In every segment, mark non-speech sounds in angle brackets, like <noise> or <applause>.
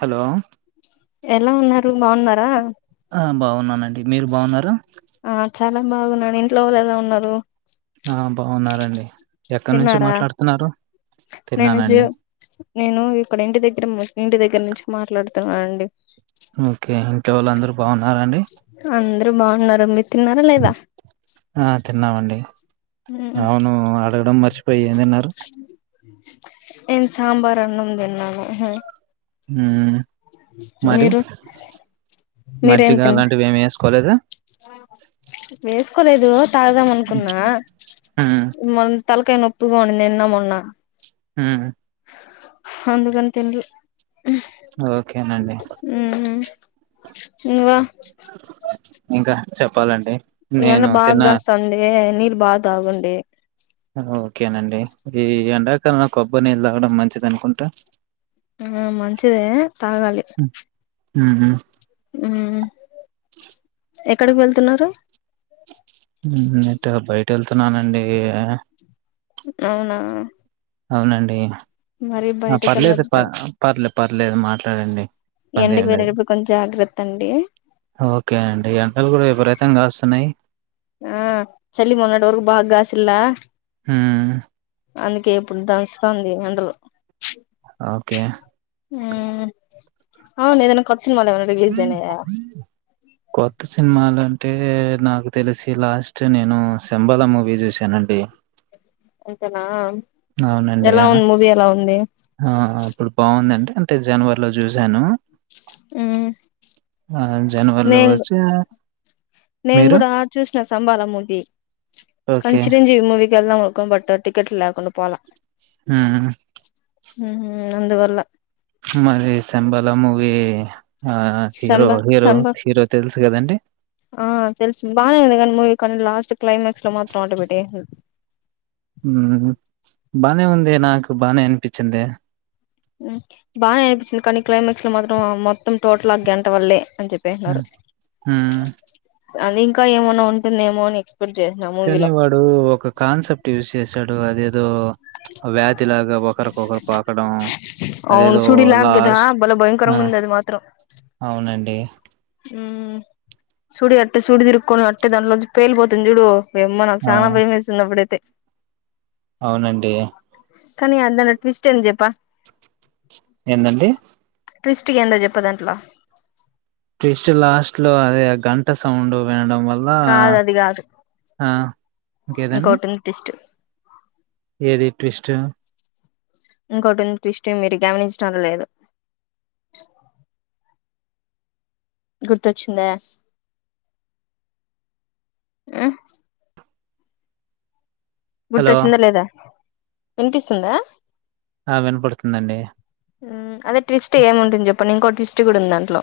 Hello ఎలా ఉన్నారు బాగున్నారా ఆ బాగున్నానండి మీరు బాగున్నారు ఆ చాలా బాగున్నాడు ఇంట్లో వాళ్ళు ఎలా ఉన్నారు ఆ బాగున్నారండి ఎక్కడి నుంచి తిన్నారా మాట్లాడుతున్నారు నేనుజు తిన్నానండి నేను ఇక్కడ ఇంటి దగ్గర ఇంటి దగ్గర నుంచి మాట్లాడుతున్నానండి ఓకే ఇంకే వాళ్ళు అందరుూ బాగున్నారండి అంద్ర బాగున్నారు తిన్నారా లేదా ఆ తిన్నామండి ఉమ్. అవును అడగడం మర్చిపోయి ఏందన్నారు ఏన్ సాంబార్ అన్నం దిన్నాను మ్మ్ మరి మీరు మీరేం మజ్జిగ తిన్నా అలాంటివి ఏమి వేసుకోలేదా వేసుకోలేదు తాగుదాం అనుకున్నా మ్మ్ మన్ తలకాయ నొప్పుగా ఉండింది నిన్న మొన్న మ్ అందుకనే తిన్లే ఓకే నండి ఉమ్. నువ్వా ఇంకా చెప్పాలండి ఎండలు నేను తిన్నా బాగాకాస్త ఉంది నీళ్లు బాగా తాగండి ఓకేనండి ఈ ఎండాకాలంలో కొబ్బరి నీళ్ళు తాగడం మంచిది అనుకుంటా ఆ మంచిదే తాగాలి మ్ మ్ ఎక్కడికి వెళ్తున్నారు ఉట్టిగా బయట వెళ్తున్నానండి అవునా అవునండి మరి ఆ బయటికి పర్లేదు ప వెళ్ళొద్దండి పర్లేదు పర్లేదు మాట్లాడండి ఇబ్బంది ఎండకి ఏం లేదు వెళ్లేటప్పుడు కొంచెం జాగ్రత్త అండి ఓకే అండి ఎండలు కూడా విపరీతంగాస్తున్నాయి ఆ చలి మొన్నటి వరకు బాగా కాసిందా ఉమ్ అందుకే ఇప్పుడు దంచుతాంది ఎండలు ఓకే ఉమ్ అవును ఏదాన్న కొ కొత్త సినిమాల అంటే నాకు తెలిసి లాస్ట్ నేను శంబలా మూవీ చూశానండి అంతనా అవునండి ఆ అప్పుడు బాగుందండి అంతే జనవర్లో చూసాను ఉమ్ ఆ జనవరిలో నేను వచ్చే నేను కూడా చూసిన సంబాల మూవీ కనీ ఓకే చిరంజీవి మూవీ ఎల్లామనుకొని టికెట్లు లేక పోలే మ్ మ్ అందువల్ల మరి శంబలమువి సంబ సంబ తెలుసు కదండి ఆ తెలుసు బానే ఉంది కానీ మూవీ కానీ లాస్ట్ క్లైమాక్స్ లో మాత్రం ఆటో పెట్టింది బానే ఉందే నాకు బానే అనిపించింది బాగానే అనిపించింది కానీ క్లైమాక్స్ లో మాత్రం మొత్తం టోటల్ ఆ గంట వల్లే అని చెప్పేసినారు ఊ అది ఇంకా ఏమన్న ఉంటుందేమో నెక్స్ కానీ వాడు ఒక కాన్సెప్ట్ యూజ్ చేసాడు అదేదో వ్యాధి లాగా ఒకరికొకరు పాకడం అవును అదేదో సుడిలా గదా లాస్ట్ బాలే ఆ! భయంకరంగా ఉంద అది మాత్రం అవునండి సూడి అట్టే సూడి తిరుక్కకొని అట్టే దాంట్లోజు పేలిపోతుంది చూడు ఏమో నాకు ఆ! చాలా భయం వేస్తుందిప్పుడైతే అవునండి కానీ అందనా ట్విస్ట్ ఏం చెప్ప ఏందండి ట్విస్ట్ కి ఏందో చెప్పదంట్లా ఫ్రిస్ట్ లాస్ట్ లో అదే అ గంట సౌండు వినడం వల్లా కాదు అది కాదు ఆ ఇంకేదండి ఇంకోటి ఉంది ట్విస్ట్ ఏది ట్విస్టు ఇంకోటి ఉంది ట్విస్టు మీరు గమనించటం లేదు గుర్తొచ్చిందా ఉ హలో! గుర్తొచ్చిందా లేదా వినిపిస్తుందా ఆ వినపడుతుందండి. ఉ అదే ట్విస్ట్ ఏముంటుంది చెప్పండి ఇంకో ట్విస్టు గూడా ఉంది దాంట్లో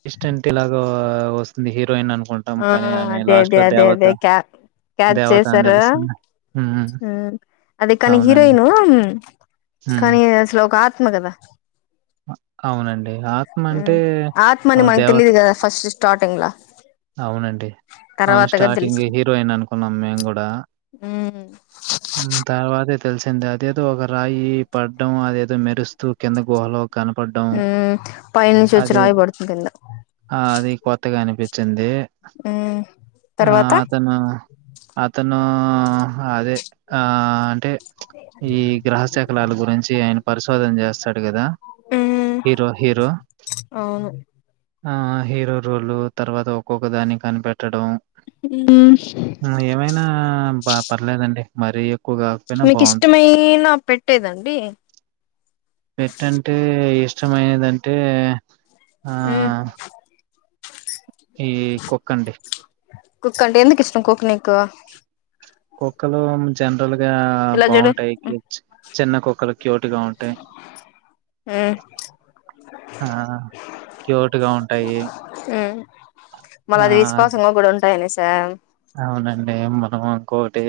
ట్విస్ట్ అంటె ఇలాగొ వస్తుంది హీరోయిన్ అన్ ఆ అదే అదే అదే అదే క్యా క్యాచ్ దేవత అని చేసారా తెలుస్తుంది. హ్మ్. ఉ అదే కానీ అవునండి. హీరోయిను కానీ అసలు ఒక ఆత్మ గదా అ అవునండ్ ఉ ఆత్మని మనక్ దేవత తెలిదు గదా ఫస్ట్ స్టాటింగ్లా అవునండి అవును స్టార్టింగ్ తెలిసింది హీరోయిన్ అనుకున్నాం మేము గూడా మ్మ్ మ్ తర్వాదే తెలిసింది అదేదో ఒక రాయి పడ్డం అదేదో మెరుస్తూ కింద గొహలో కనపడ్డం మ్మ్ పైనుంచి వచ్చి అది రాయి పడుతుంది కింద ఆ అది కొత్తగా అనిపి చింది ఉమ్ ఆ అతను అతనూ అదే ఆ అంటే ప్ల్చ్ ఈ గ్రహ శకలాల గురించి ఆయన పరిశోధన చేస్తాడు గదా మ్మ్ హీరో హీరో అవును ఆ హీరో రోలు తర్వాత ఒక్కొక్క దాన్ని కనిపెట్టడం మ్మ్ వన్ని ఏమైనా బా పర్లేదండి మరి మీకు ఇష్టమైన పెట్టేదండి పెట్టంటే ఇష్టమైనదంటే ఆ ఉమ్ ఈ కుక్కండి కుక్కంటె ఎందుకు ఇష్టం కుక్క నీకు కుక్కలు జన్ టోల్ గా ఇలా చూడు బాగుంటాయ్ చిన్న కుక్కలు క్యూట్ గా ఉంటాయ్ ఉమ్ ఆ క్యూట్ గా ఉంటాయి. మల ఆ! అది విశ్వాసంగా గూడా ఉంట కోటి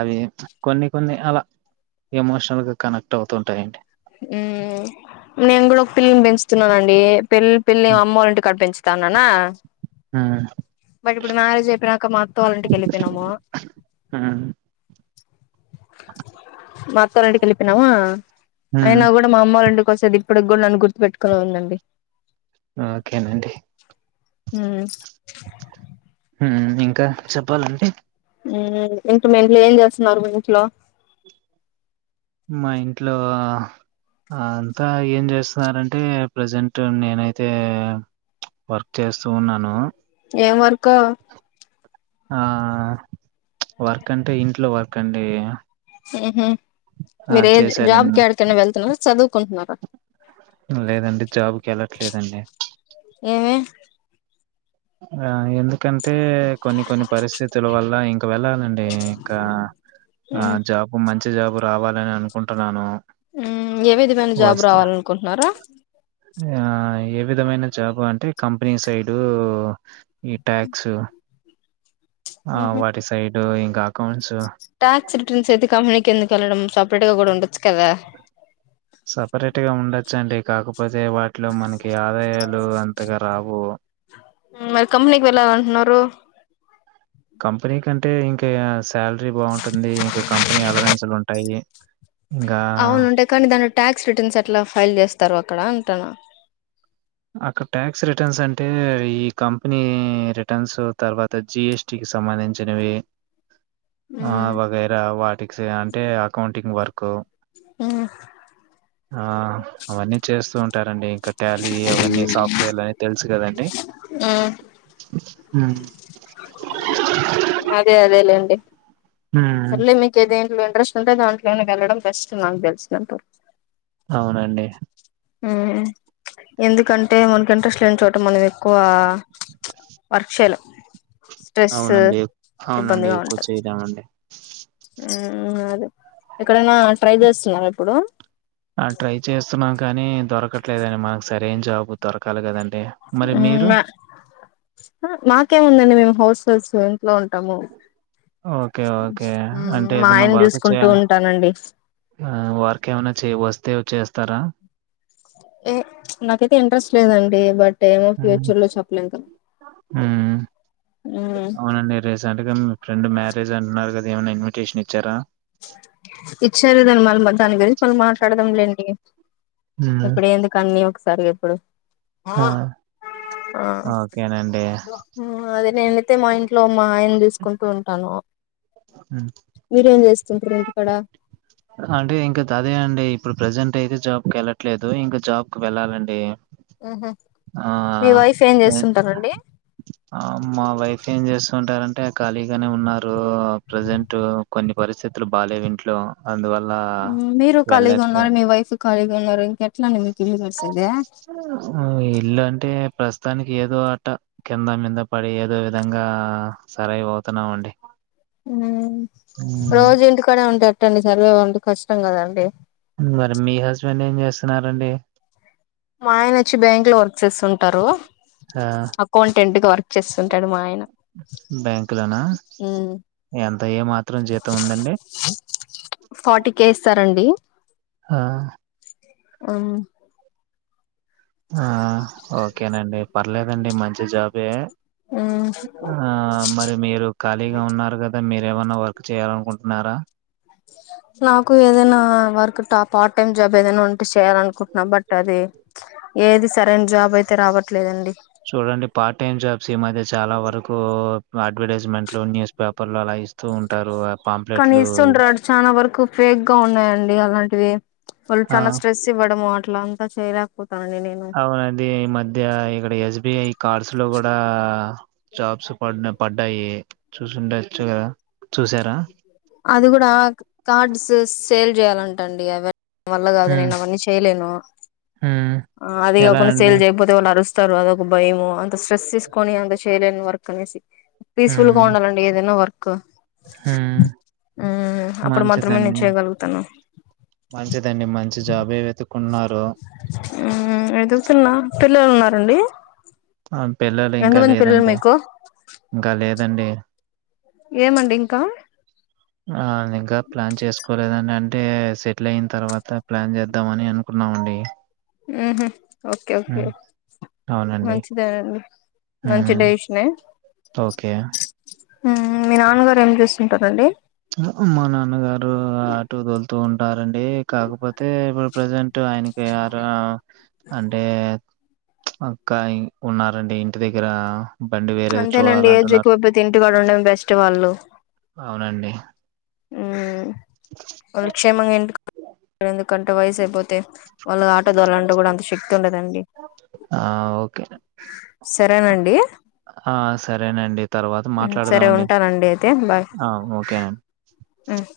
అవి ప్చ్ కొన్ని కొన్ని అలా ఎమోషనల్గా కనెక్ట్ అవుతుంటాయండి. ఉమ్ నేను గూడా ఒక పిల్లిని పెంచుతున్నానండి. పెళ్ పెల్లి హ్మ్. అమ్మల్లొంటి కాడ పెంచుతాననా ఆ బట్ ఇప్పుడు మ్యారేజ్ చెప్పినంక అత్త వాళ్ళ ఇంటికి వెళ్ళిపోయినము హ్మ్. మా అత్తలుంటికి ఎళ్ళిపోయినమూ హ్మ్. అయినా గూడా మా అమ్మలుండి వస్తది ఇప్పుటికి గూడా నన్ను గుర్తు పెట్టుకునే ఉందండి. ఓకేనండి. ఊ ఉమ్ ఇంకా చెప్పాలంటే హ్మ్ ఇంటి ముందు ఏం చేస్తున్నారు మీ ఇంట్లో మా ఇంట్లో అంతా ఏం చేస్తున్నారంటే ప్రజెంట్ నేనైతే చ్ వర్క్ చేస్తూ ఉన్నాను. ఏం వర్కు ఆ వర్క్ చ్ అంటే ఇంట్లో వర్క్ అండి. ఉహూ ఆ! మీరే చేశారన్ జాబ్క్ యాడికనా వెళ్తున్నారా చదువుకుంటున్నారా లేదండి జాబుకి వెళ్లట్లేదండి ఏమి ఆ ఎందు ఎందుకంటే కొన్ని కొన్ని పరిస్థితుల వల్ల ఇంక వెళ్ళాలండి ఇంకా ఆ జాబు మంచి జాబు రావాలని అనుకుంటున్నాను ఉమ్ ఏ విధమైన జాబ్ు రావాలనుకుంటున్నారా ఆ ఏ విధమైన జాబు అంటే కంపెనీ సైడు ఈ ట్యాక్స్ ఆ వాటి సైడ్ ఇంక అకౌంట్స్ ట్యాక్స్ రిటర్న్స్ అయితె కంనీకి ఎందు వెళ్ళడం సపరేట్ గా కూడా ఉండంది సపరేట్గ ఉండొచ్చండి కా కపోతే వాటిలో మనకి ఆదాయాలు అంతగ రావు మరి కంపనీకి వెళ్ళ లంటున్నారు కంపెనీ కంటే ఇంకా శాలరీ బాగుంటుంది ఇంకా కంపెనీ అలవెన్స్లు ఉంటాయి అవునుంటాయి కానీ దాంట్లో ట్యాక్స్ రిటర్న్స్ ఎట్ల ఫైల్ చేస్తారు అక్కడ అంటాను అక్కడ ట్యాక్స్ రిటర్న్స్ అంటే ఈ కంపెనీ రిటర్న్స్ తర్వాత జిఎస్టీ కి సంబంధించ ధించినవి ఆ వగైర వాటికి అంటే అకౌంటింగ్ వర్క్ ఉహ్ ఆ అవన్నీ చేస్తూ ఉంటారండి ఇంక ట అవన్నీ సాఫ్ట్వేర్ అవన్ని తెలుసు కదండి ఉమ్ అదే అదే లేండి హ్మ్. సర్లే మీకేదై ఎందులో ఇంట్రెస్ట్ ఉంటే దాంట్లోనే వెళ్ళడం బెస్ట్ నాకు తెలిసినంత అవునండి. ఎందుకంటే మనకి ఇంట్రెస్ట్ లేని చోట మనం ఎక్కువ వర్క్ చేయలేము స్ట్రెస్ అవునండి. అవునండి. ఇబ్బందిగా ఎక్కువ ఉంటది చేయలేమండి. ఉమ్ అది ఆ ట్రై చేస్తున్నాన్ కానీ దొరకట్లేదని మనకు సరేైన జాబు దొరకాలి కదండి మా మాకేం ముందండి మేమ్ హౌస్ హౌస్ ఇంట్లో ఉంటాము ఓకే. ఓకే. అంటే మా ఏదైనా ఆయన వర్క్ చే చూసుకుంటూ ఉంటానండి ఆ వారికి ఏమనా చే వస్తే చేస్తార ఎ నాకైతే ఇంట్రెస్ట్ లేదండి బట్ ఏమో ఫ్యూచర్ లో చెప్పలేంక ఉమ్ అవునండి రీసెంట్ గా మీ ఫ్రెండ్ మ్యారేజ్ అంటున్నారు కదా ఏమైనా ఇన్విటేషన్ ఇచ్చారా ఇచ్చారు దాన్ని మళ్ళ దాని గురించి మళ్ళీ మాట్లాడదాం లే అండి హ్మ్. ఇప్పుడుేందుకన్నీ ఒకసారి ఎప్పుడు ఆ ఆ ఓకేనండి. అదే నేన అైతే మా ఇంట్లో మా ఆ యని కుంటూ ఉంటాను మీరేం చేస్తుంటారు ఇంటికాడ అంటే ఇంక తదే అండి ఇప్పుడు ప్రజెంట్ అయితే జాబ్ కెళ్ళట్లేదు ఇంకా జాబ్ కి వెళ్ళాలండి ఆ మీ వైఫ్ ఏం చేస్తుంటారండి ఆ మా వైఫ్ ఏం చేస్తుంటారంటే అంటే ఖాళీగానే ఉన్నారూ ప్రజెంటు కొన్ని పరిస్థితులు బాాలేవు ఇంట్లో అందువల్ల మీరు ఖాళీగున్నారు మీ వైఫ్ ఖాళగా. ఉన్నారు ఇంకెట్లా అండి మీకు ఇల్లు గడిసేది ఆ ఎల్లు అంటే ప్రస్తుతానికి ఏదో అట్ట కింద మీద పడి ఏదో విధంగా సర అవుతున్నాం అండి రోజు ఇంటికాడ ఉంటేట్టండి సర్వే ఉంది కష్టం కదండి మరి మీ హస్బెండ్ ఏం చేస్తున్నారండి మా ఆయన వచ్చి బ్యాంక్ లో వర్క్ చేస్తుంటారు ఆ అకౌంటెంట్గా వర్క్ చేస్తుంటాడు మా ఆయన బ్యాంకులోనా ఎంత ఏ మాత్రం జీతం ఉందండి ఫార్టీ కే ఇస్తారండి ఆ ఆ ఆ ఓకేనండి పర్లేదండి మంచి జాబే ఆ మరి మీరు ఖాళీగా ఉన్నారు కదా మీరు ఏమన్నా వర్క్ చేయాలనుకుంటున్నారా నాకు ఏదైనా వర్క్ ట పార్ట్ టైమ్ జాబ్ ఏదైనా ఉంటే చేయాల అనుకుంటున్నా బట్ అది ఏది సరైన జాబ్ అయితే రావట్లేదండి చూడండి పార్ట్ అడ్వర్టైజమెంట్ ఇంట్లో న్యూస్ పేపర్లు అలా ఇస్తూ ఉంటారు కానీ పాంప్లెట్లు ఇస్తుంటారు చాలా వరకు ఫేక్ గా ఉన్నాయండి అలాంటివి వాళ్ళు ఆ చాలా స్ట్రెస్ ఇవ్వడము అట్లా అంతా చేయలేకపో అవునండి. ఈ మధ్య ఇక్కడ ఎస్బిఐ కార్స్ లో కూడా జాబ్స్ ప పడ్ పడ్డయి చూసుండొచ్చు కదా చూసారా అది కూడా కార్డ్స్ సేల్ చేయాలంటండి ఎవర వల్ల కాదు హ్మ్ నేను అవన్నీ చేయలేను హ్మ్ ఆ అది ఎలా కాకుండా అండి సేల్ చేయపోతే వాళ్ళు అరుస్త స్తారు అదొక భయము అంత స్ట్రెస్ తీసుకొని అంత చేయలేని వర్క్ అనేసి పీస్ఫుల్ గా హ్మ్ ఉండాలండి ఏదైనా వర్క్ హ్మ్ ఆ అప్పుడు మాత్రమే మంచిదండి నేను చేయగలుగుతాను మంచిదండి మంచి జాబే వెతుకు వెతుకుతున్నా పిల్లలున్నారా అండి ఆ పిల్లలు ఇంకా లేరండి ఇంకా లేదండి ఏమండి ఇంకా ఆ ఇంకా ప్లాన్ చేసుకోలేదండి అంటే సెటిల్ అయిన తర్వాత ప్లాన్ చేద్దామ అని అనుకున్నా ఊహూ ఓకే ఓకే హ్మ్ అవునండి మంచిదండి మంచి హ్మ్ డెసిషనే ఓకే హ్మ్ మీ నాన్నగారు ఏం చేస్తుంటారండి మా నాన్నగారు ఆటో దొలుతూ ఉంటారండి కాకపోతే ఇప్పుడు ప్రజెంట్ ఆయనకి <unintelligible> అంటే ప్చ్ అక్కయ్ ఉన్నారండి ఇంటి దగ్గర బండి వేరేది అంతేనండి ఏజు చూడాలంటున్నారు ఎక్కువ అయిపోతే ఇంటికాడ ఉండడం బెస్ట్ వాళ్లు అవునండి ఉ వాళ్లు క్షేమంగా <inaudible> ఇంటికాడ వయసెక్కువైపోతే, వాళ్లు ఆటో దోలాళంటే కూడా అంత శక్తి ఉండదండి ఆ ఓకే సరే మర్ అండి ఆ సరేనండి తర్వాత సరే మాట్లాడదామండి ఉంటానండి ఆ ఓకేనం హ్మ్